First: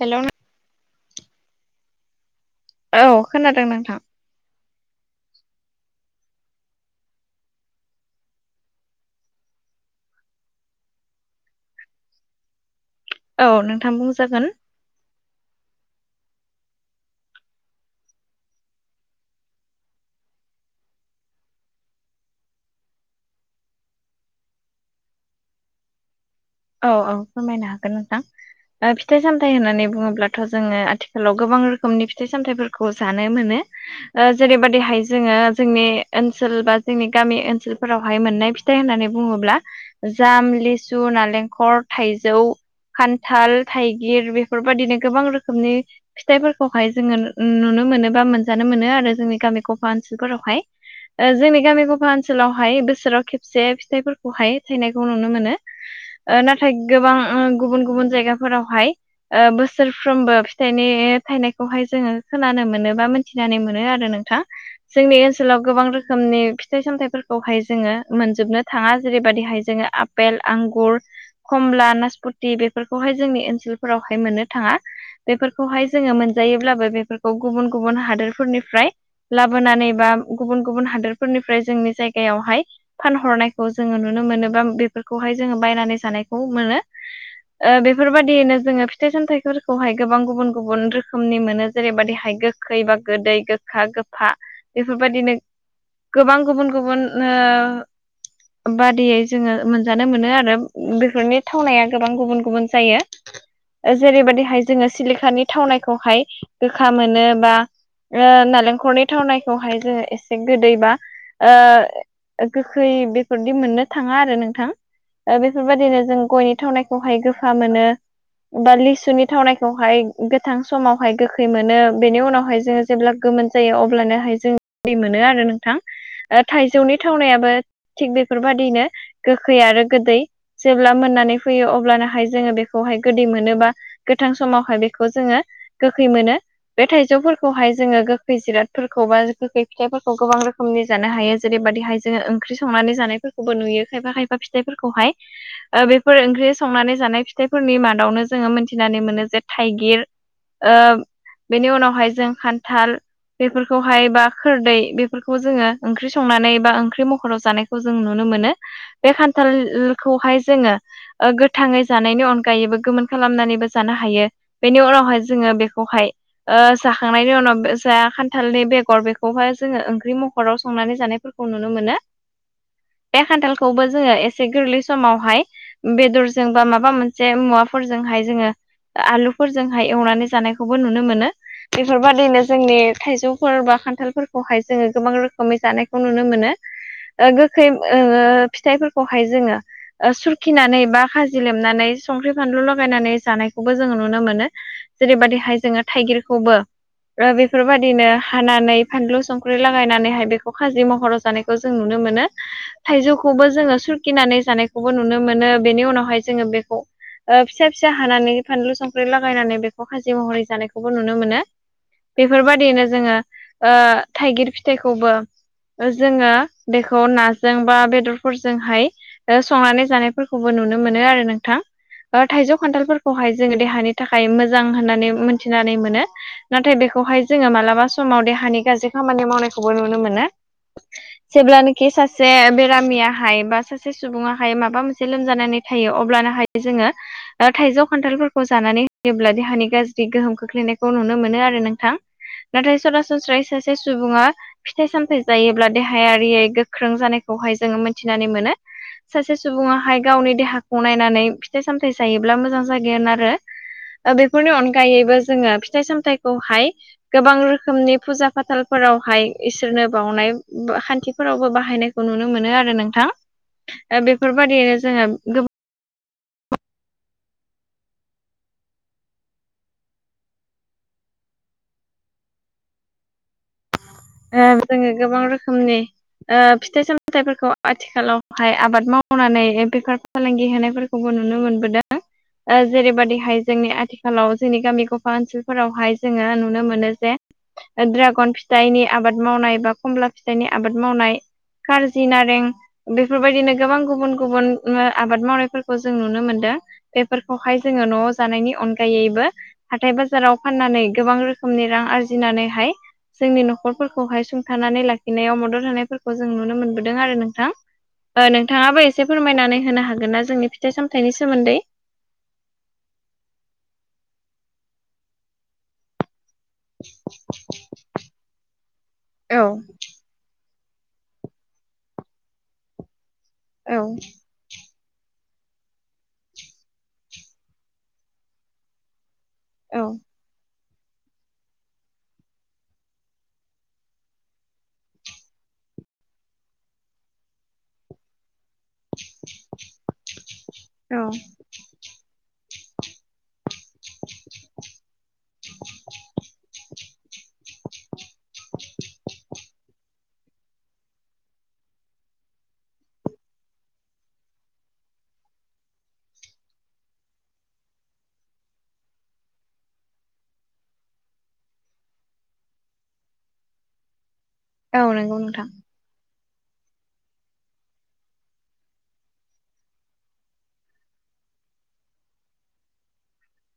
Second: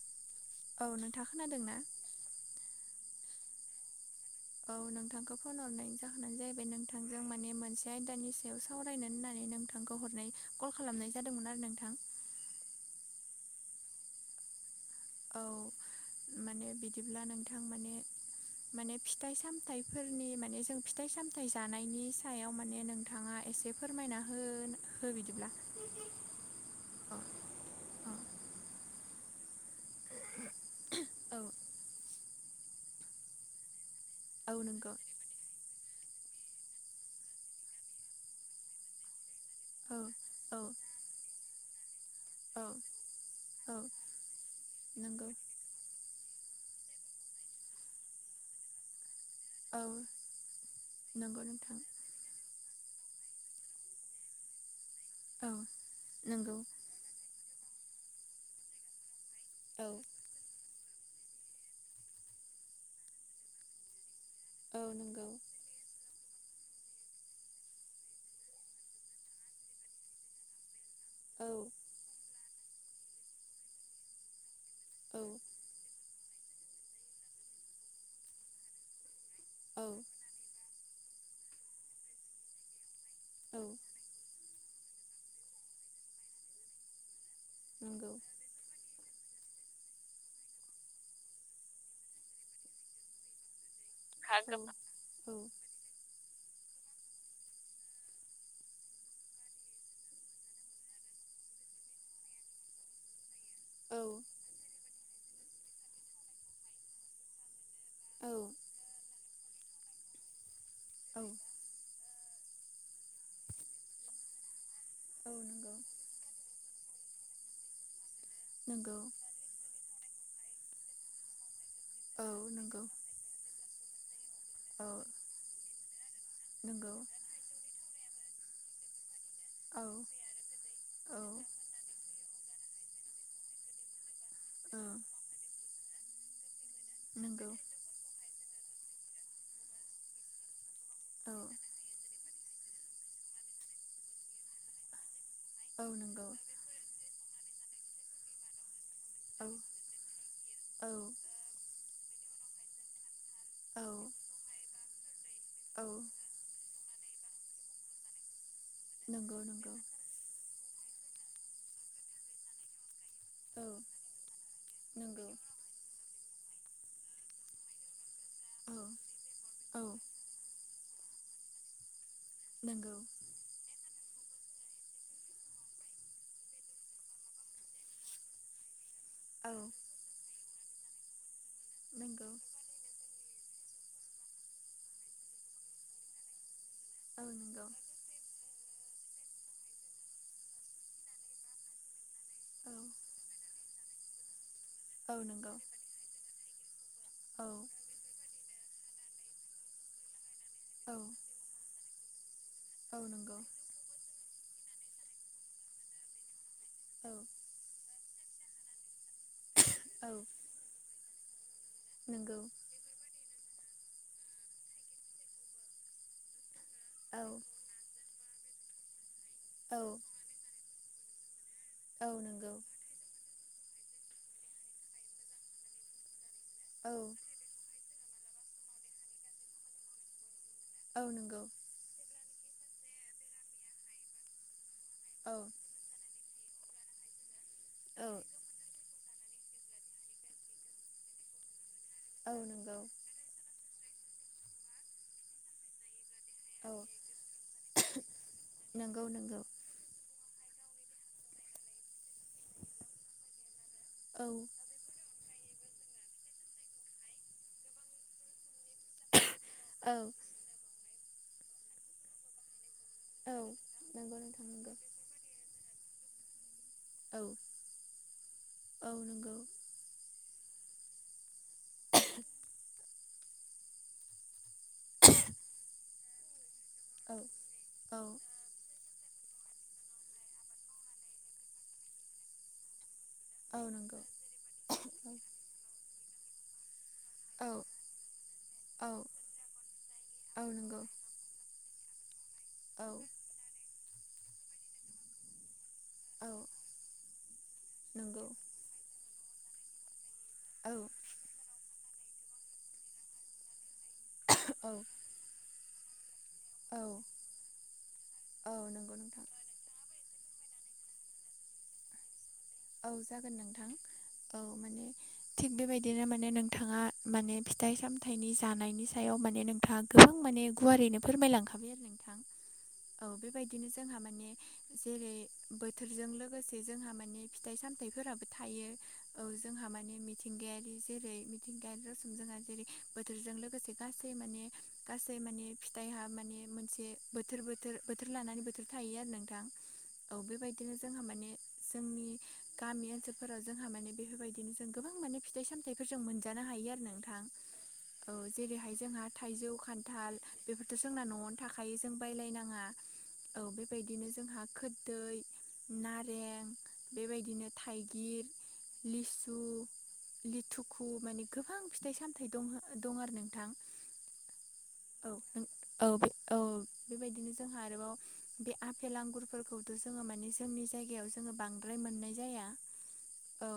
Hello नों औ नोंथा खोनादों ना? औ खोनादों नोंथां। औ नोंथांखौ फन हरनायनि जाहोनानो जाहैबाय नोंथांजों माने मोनसे आयदानि सायाव सावरायनो होन्नानै नोंथां नोंथांखौ हरनाय कल खालामनाय जादोंमोन आरो नोंथां। औ नोंथां बुंजागोन। औ माने बिदिब्ला नोंथां माने माने फिथाइ सामथाइफोरनि माने जों फिथाइ सामथाइ जानायनि सायाव माने नोंथाङा एसे फोरमायना होनो हो बिदिब्ला। औ औ औ फोरमायनो हागोन नोंथां दा फिथाइ सामथाइ होननानै बुङोब्लाथ' जोङो आथिखालाव गोबां रोखोमनि फिथाइ सामथाइफोरखौ जानो मोनो ओ जेरैबादि हा जोङो जोंनि ओनसोल बा जोंनि गामि ओनसोलफोरावहाय मोननाय फिथाइ होननानै बुङोब्ला जाम, औ लेसु, नालेंखर थाइजौ, औ खान्थाल, औ नंगौ औ थाइगिर बेफोरबायदिनो गोबां नंगौ रोखोमनि फिथाइफोरखौहाय जोङो नु- नुनो मोनो बा मोनजानो मोनो आरो जोंनि गामि औ गफा ओनसोलफोरावहाय ओ नंगौ जोंनि नोंथां गामि गफा ओनसोलावहाय बोसोराव खेबसे फिथाइफो खौहाय थैनायखौ नुनो औ मोनो। ओ नंगौ नाथाय गोबां उम गुबुन गुबुन जायगाफोरावहाय औ बोसोरफ्रोमबो फि फिथाइनि थाइनायखौहाय जोङो खोनानो मोनो बा मोनथिनानै मोनो आरो नोंथां। औ जोंनि नंगौ ओनसोलाव गोबां रोखोमनि फिथाइ सामथाइफोरखौहाय जोङो मोनजोबनो थाङा जेरैबादिहाय जोङो आफेल आंगुर औ कमला नासपति बेफोरखौहाय जोंनि ओनसोलफोरावहाय मोननो थाङा औ बेफोरखौ खौहाय जोङो मोनजायोब्लाबो बेफोरखौ गुबुन गुबुन हादोरफोरनिफ्राय औ लाबोनानै बा गुबुन गुबुन हादोरफोरनिफ्राय जोंनि जायगायावहाय औ फानहरनायखौ जोङो नुनो मोनो बा फोरखौहाय जोङो बायनानै जानायखौ मोनो ओ नंगौ बेफोरबायदियैनो जोङो फिथाइ सामथाइफोरखौहाय गोबां गुबुन गुबुन रोखोमनि मोनो जेरैबाददिहाय गोखै बा गोदै गोखा गो फा हा गोमा औ बेफोरबायदिनो गोबां गुबुन गुबुन ओ बादियै जोङो मोनजानो मोनो आरो। बेफोरनि थावनाया गोबां गुबुन गुबुन जायो औ जेरैबायदिाइ जोङो सिलिखानि थावनायखौहाय गोखा मोनो बा औ ओ नालेंखरनि थावनायखौहाय जोङो एसे गोदै बा औ। ओ गोखै बेफोरदि मोननो थाङा आरो नोंथां औ ओ बे नंगौ जों गयनि थावनायखौहाय गोफा मोनो बा नंगौ लिसुनि थावनायखौहाय गोथां समावहाय गोखै मोनो बेनि औ उनावहाय जोङो नंगौ जेब्ला गोमोन जायो अब्लानोहाय जों औ गोदै मोनो आरो नोंथां नंगौ थाइजौनि थावनायाबो थिग बेफोरबायदिनो गोखै आरो औ गोदै जेब्ला औ मोननानै फैयो अब्लानो हाय जोङो बेखौहाय गोदै मोनो बा गोथां औ समावहाय बेखौ जोङो गोखै मोनो। बे नंगौ थाइजौफोरखौहाय जोङो गोखै जिरादफोरखौ बा गोखै फिथाइफोरखौ गोबां रोखोम रोखोमनि जानो हायो औ जेरैबदिहाय जोङो ओंख्रि संनानै जानायफोरखौबो नुयो खायफा खायफा फिथाइफोरखौहाय ओ औ बेफोर नंगौ ओंख्रि संनानै जानाय फिथाइफोरनि मादावनो जोङो मोनन्थिनानै मोनो जे औ थाइगिर औ बेनि उनावहाय जों खान्थाल। बेफोरखौहाय बा औ खोरदै बेफोरखौ जोङो औ ओंख्रि संनानै बा ओंख्रि मा खराव जानायखौ जों नुनो मोनो बे नंगौ खान्थाल नंगौ खौहाय जोङो ओ गोथाङै जानायनि अनगायैबो गोमोन औ खालामनानैबो जानो हायो बेनि उनावहाय नंगौ जोङो बेखौहाय ओ जाखांनायनि उनाव जा खान्थालनि औ बेगर बेखौहाय औ जोङो ओंख्रि म महराव संनानै जानायफोरखौ नुनो मोनो। नोंगौ। बे खान्थालखौबो जोङो एसे गोरलै समावहाय बेदरजों बा माबा मोनसे मुवाफोरजोंहाय जोङो औ आलुफोरजोंहाय एवनानै जानायखौबो नुनो मोनो नंगौ बेफोरबायदिनो जोंनि थाइजौफोर बा खान्थालफोरखौहाय जोङो गोबां रोखोमै जानायखौ नुनो मोनो। औ ओ नंगौ गोखै ओ फिथाइफोरखौहाय जोङो ओ सुरखिनानै बा खाजि लेमनानै संख्रि फानलु औ लगायनानै जानायखौबो जोङो नुनो मोनो औ नंगौ जेरैबायदिहाय जोङो थाइगिरखौबो औ बेफोरबायदि बिनो हानानै फानलु संख्रि लागायनानैहाय बेखौ खाजि औ महराव जानाय खौ जों नुनो मोनो औ नंगौ थाइजौखौबो जोङो सुरखिनानै जानायखौबो नुनो मोनो बेनि उनावहाय जोङो बेखौ औ ओ फिसा फिसा हानानै फानलु संख्रि संख्रि लागायनानै बेखौ खाजि औ महरै जानायखौबो नुनो मोनो नंगौ बेफोरबायदियैनो जोङो ओ थाइगिर फिथाइखौबो जोङो बेखौ नाजों औ बा बेदर फोरजोंहाय औ संनानै जानायफोरखौबो नुनो मोनो आरो नोंथां औ नंगौ थाइजौ खान्थालफोर खौहाय जोङो देहानि थाखाय मोजां होननानै मोनथिनानै मोनो नाथाय बेखौहाय औ जोङो मालाबा समाव देहानि गाज्रि खामानि मावनायखौबो नुनो मोनो औ नंगौ जेब्लानाखि सासे बेरामियाहाय बा सासे सुबुङा हाय माबा मोनसे लोमजानानै औ थायो अब्लाना हाय जोङो थाइजौ औ खान्थालफोर खौ जानानै होयोब्ला देहानि गाज्रि गोहोम खोख्लैनायखौ नुनो मोनो आरो नोंथां औ नंगौ नाथाय सरा सनस्रायै सासे सुबुङा फिथाइ सामथाय जायोब्ला देहायारियै औ गोख्रों जानायखौहाय जोङो मिथिनानै मोनो नंगौ सासे नंगौ सुबुङा हाय गावनि देहाखौ नायनानै फिथाइ सामथाय जायोब्ला मोजां जागोनोन आरो औ बेफोरनि अनगा अनगायैबो जोङो फिथाइ सामथाइखौहाय गोबां रोखोमनि फुजा फाथालफोरावहाय इसोरनो औ बावनाय खान्थिफोरावबो बाहायनायखौ नुनो मोनो आरो नोंथां औ नंगौ नोंथां नंगौ बेफोरबायादियैनो जोङो गोबां औ औ नंगौ [inaudible] जोङो गोबां रोखोमनि ओ फिथाइ औ सामथायाइफोरखौ औ आथिखालाव हाय आबाद मावनानै बेफार फालांगि होनायफोरखौबो नुनो मोनबोदों ओ जेरैबायदिहाय औ जोंनि नंगौ आथिखालाव जोंनि गामि गफा ओनसोलफोरावहाय जोङो नुनो मोनो जे औ ड्रागन औ फिथाइनि आबाद मावनाय बा खमला फिथाइनि आबाद नंगौ मावनाय कारजि नारें औ बेफोरबायदिनो गोबां गुबुन गुबुन आबाद मावनायफोरखौ जों नुनो औ मोनदों बेफोरखौहाय जोङो न'आव नंगौ जानायनि अनगायैबो हाथाय बाजाराव औ फाननानै गोबां रोखोमनि रां आरजिनानैहाय जोंनि न'खरफोरखौहाय औ सुंथानानै लाखि नायाव मदद होनाय फोर खौ जों नुनो औ मोनबोदों आरो नोंथां ओ औ नोंथाङाबो नंगौ एसे नोंथां फोरमायनानै होनो हागोन ना जोंनि फि थाइ सामथाइनि सोमोन्दै औ जागोन नोंथां औ माने थिग बेबायदिनो माने नों नोंथाङा माने फिथाइ सामथाइनि जानायनि सायाव औ माने नोंथां गोबां माने गुवारैनो फोरमायलांखाबाय आरो नोंथां औ बेबायदिनो औ जोंहा माने जेरै बोथोरजों लोगोसे जोंहा माने फिथाइ सामथाइफोराबो थायो औ जोंहा औ माने मिथिंगायारि जेरै मिथिंगायारि [unintelligible] जोंहा जेरै बोथोरजों लोगोसे गासै माने गासै माने फिथाइहा माने मोनसे बोथोर बोथोर बोथोर लानानै बोथोर थायो आरो नोंथां औ बेबायदिनो जोंहा औ माने जोंनि गामि ओनसोलफोराव जोंहा माने बेफोरबायदिनो जों गोबां माने फिथाइ सामथाइफोर जों मोनजानो हायो आरो नोंथां औ जेरैहाय जोंहा थाइजौ खान्थाल बेफोरथ' जोंना न'आवनो थाखायो जों बायलायनाङा औ बेबायदिनो जोंहा खोरदै नारें बेबायदिनो थाइगिर लिसु लिथुखु माने गोबां फिथाइ सामथाइ दं दं आरो नोंथां [inaudible] औ नोंथां औ औ बेबायदिनो जोंहा आरोबाव बे आफेल आंगुरफोरखौथ' जोङो मानिे जोंनि जायगायाव जोङो बां द्राय मोननाय जाया औ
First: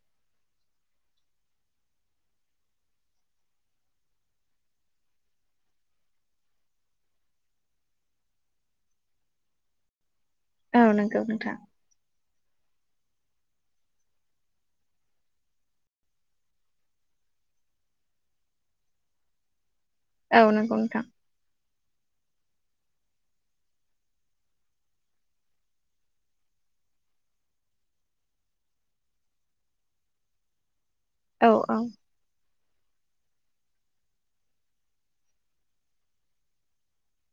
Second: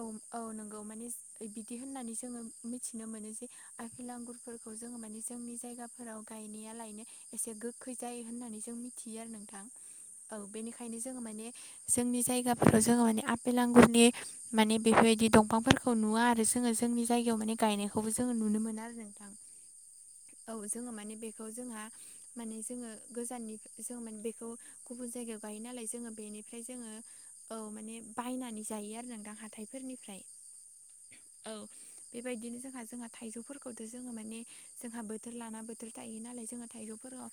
औ औ नोंगौ माने बिदि होननानै जोङो मिथिनो मोनो जे आफेल आंगुर फोरफोरखौ जोङो माने जोंनि जायगाफोराव गायनाया लायनो एसे गोखै जायो होननानै जों मिथियो आरो नोंथां [inaudible] औ औ बेनिखायनो जोंङो नंगौ माने नोंथां जोंनि जायगाफोराव जोङो माने आफेल आंगुरनि माने बेफोरबायदि दंफांफोरखौ खौ नुवा आरो जोङो जोंनि जायगायाव माने गायनायखौबो जोङो नुनो मोनो आरो नोंथां [inaudible] औ नंगौ जोङो नोंथां माने बेखौ जोंहा माने जोङो गोजाननि जों माने बेखौ गुबुन जायगायाव गायो नालाय जोङो बेनि ओमफ्राय जोङो औ माने बायनानै जायो आरो नोंथां हाथाइफोरनिफ्राय औ बेबायदिनो जोंहा जोंहा थाइजौफोरखौथ' जोङो माने जोंहा बोथोर लाना बोथोर थायो नालाय जोंङहा थाइजौफोराव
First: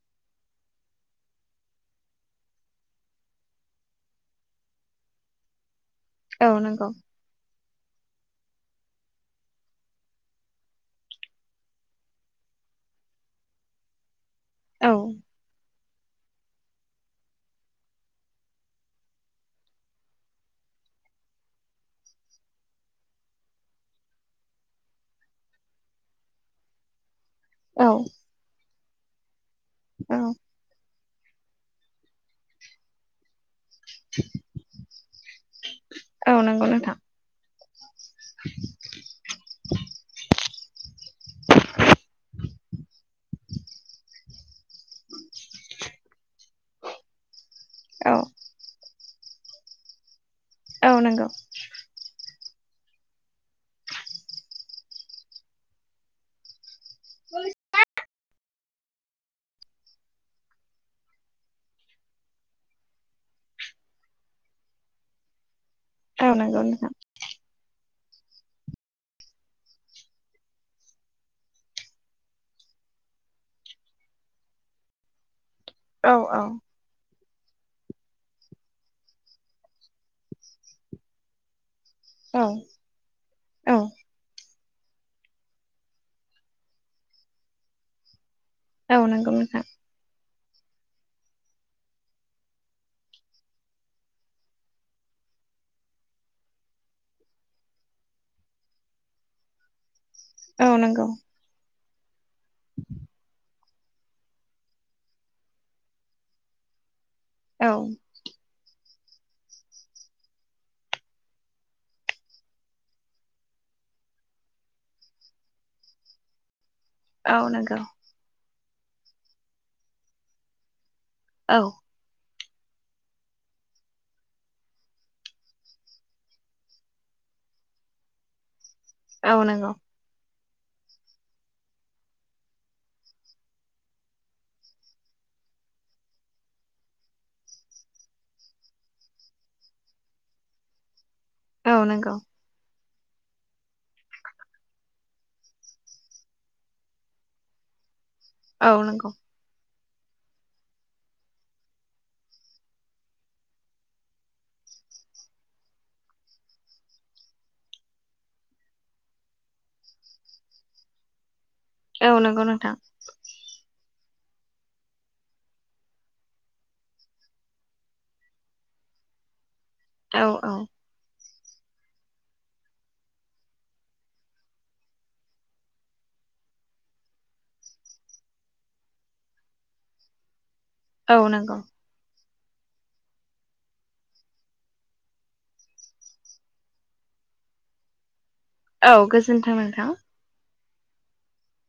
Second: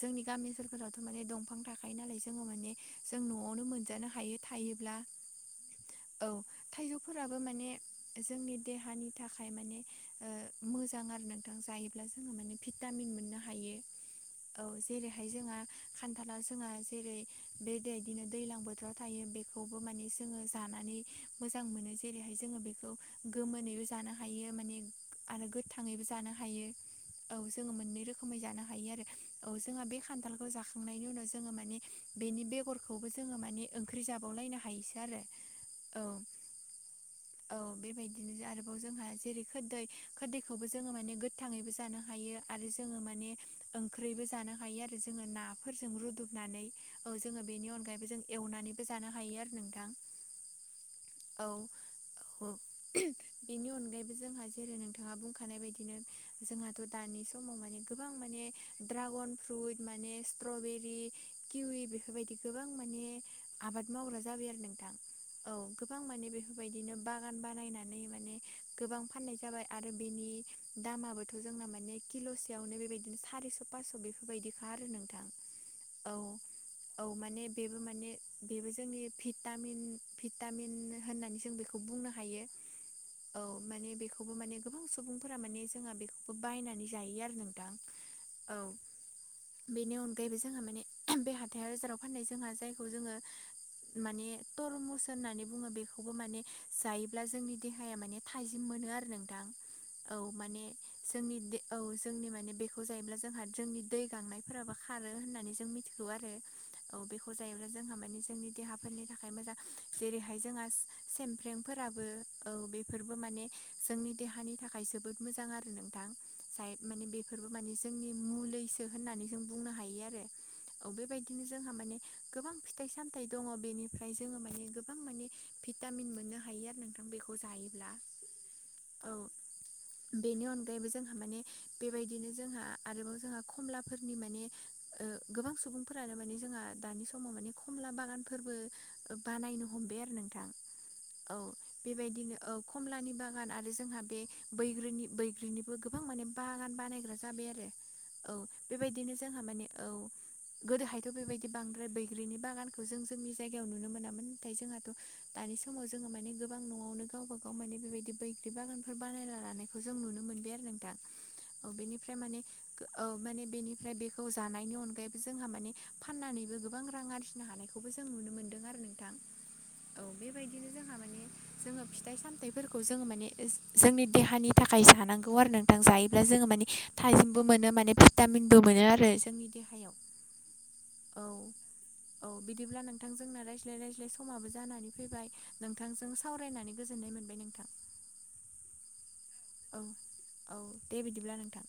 जोंनि गामि ओनसोलफोरावथ' माने दंफां थाखायो नालाय जोङो माने जों न'आव नआव नो मोनजानो हायो थायोब्ला। औ थाइजौ फोराबो माने जोंनि देहानि थाखाय माने मोजां आरो नोंथां जायोब्ला जोङो माने भिटामिन मोननो हायो औ जेरैहाय जोंहा खान्थला जोंहा जेरै बे दै बिदिनो दैज्लां बोथोराव थायो। बेखौबो माने जोङो जानानै मोजां मोनो जेरैहाय जोङो बेखौ गोमोनैबो जानो हायो माने आरो गोथाङैबो जानो हायो औ जोङो मोननै रोखोमै जानो हायो आरो औ जोंहा बे औ खान्थालखौ जाखां खांनायनि उनाव जोङो माने बेनि बेगरखौबो जोङो माने ओंख्रि जाबावलायनो हायोसो आरो। औ नंगौ नोंथां औ औ बेबायदिनो आरोबाव जोंहा जेरै खोरदै खोरदैखौबो जोङो माने गोथाङैबो जानो हायो आरो जोङो माने ओंख्रैबो जानो हायो आरो जोङो नाफोरजों रुदुबनानै औ जोङो बेनि अनगायैबो औ जों एवनानैबो जानो हायो आरो नोंथां औ नंगौ औ [unintelligible] बेनि अनगायैबो जोंहा जेरै नोंथाङा बुंखानाय बायदिनो जोंहाथ' दानि समाव माने गोबां माने ड्रागन फ्रुइट माने स्ट्रबेरि किउवि बेफोरबायदि गोबां माने आबाद मावग्रा जाबाय आरो नोंथां। औ गोबां माने औ नंगौ नोंथां बेफोरबायदिनो बा गान बानायनानै माने गोबां फाननाय जाबाय आरो बेनि दामाबोथ' जोंना माने किल'सेयावनो बेबायदिनो सारिस' पास्स' बेफोरबायदिखा आरो नोंथां [inaudible] औ औ माने बेबो माने बेबो जोंनि भिटामिन। भिटामिन होननानै जों बेखौ बुंनो हायो औ औ औ माने बेखौबो माने गोबां सुबुंफोरा माने जोंहा बेखौबो बायनानै जायो आरो नोंथां [inaudible] औ नंगौ नोंथां बेनि अनगायैबो जोंहा माने बे हा थायाव बाजाराव फाननाय जोंहा जायखौ जोङो माने तरमुसन होननानै बुङो। बेखौबो माने जायोब्ला जोंनि देहाया माने थाइजिम मोनो आरो नोंथां [inaudible] औ माने औ नंगौ जोंनि दे औ जोंनि माने बेखौ जायोब्ला जोंहा जोंनि दै गांनायफोराबो खारो होननानै जों मिथिगौ आरो औ बेखौ जायोब्ला औ जोंहा माने जोंनि देहाफोरनि थाखाय मोजां। जेरैहाय जोंहा सेमफ्रेमफोराबो औ बेफोरबो माने जोंनि देहानि थाखाय जोबोद मोजां आरो नोंथां जायो माने औ बेफोरबो माने नंगौ जोंनि मुलैसो होननानै जों बुंनो हायो आरो। औ बेबाय बिदिनो औ जोंहा माने गोबां फिथाइ सामथाइ दङ' बेनिफ्राय जोंङो माने गोबां माने भिटामिन मोननो हायो आरो नोंथां बेखौ जायोब्ला औ नंगौ बेनि अनगायैबो जोंहा माने बेबायदिनो जोंहा आरोबाव जोंहा खमलाफोरनि माने ओ गोबां सुबुंफोरानो माने जोंहा दानि समाव माने खमला बागानफोरबो बानायनो हमबाय आरो नोंथां औ बेबायदिनो औ खमलानि बागान आरो जोंहा बे बैग्रिनि बैग्रिनिबो गोबां माने बागान बानायग्रा जाबाय आरो औ बेबायदिनो जोंहा माने औ गोदोहायथ' बेबायदि बांद्राय बैग्रिनि बागानखौ जों जोंनि जायगायाव नुनो मोनामोन नाथाय जोंहाथ' दानि समाव जोंङो माने गोबां न'आवनो गावबा गाव माने बेबायदि बैग्रि बागानफोर बानाय लाना खौ जों नुनो मोनबाय आरो नोंथां औ बेनिफ्राय माने नंगौ नोंथां औ माने बेनिफ्राय बेखौ जानायनि अनगायैबो जोंहा माने फाननानैबो गोबां रां आरजिनो हानायखौबो जों नुनो मोन्दों आरो नोंथां औ बेबायदिनो जोंहा माने जोंङो फिथाइ सामथाइफोरखौ जोंङो माने जोंनि देहानि थाखाय जानांगौ आरो नोंथां जायोब्ला जोंङो माने थाइाजिमबो मोनो माने भिटामिनबो मोनो आरो जोंनि देहायाव औ औ बिदिब्ला नोंथांजोंना रायज्लाय रायज्लाय समाबो जानानै फैबाय नोंथांजों सावरायनानै गोजोन्नाय मोनबाय नोंथां औ गोजोन्थों औ नोंथां औ दे बिदिब्ला नोंथां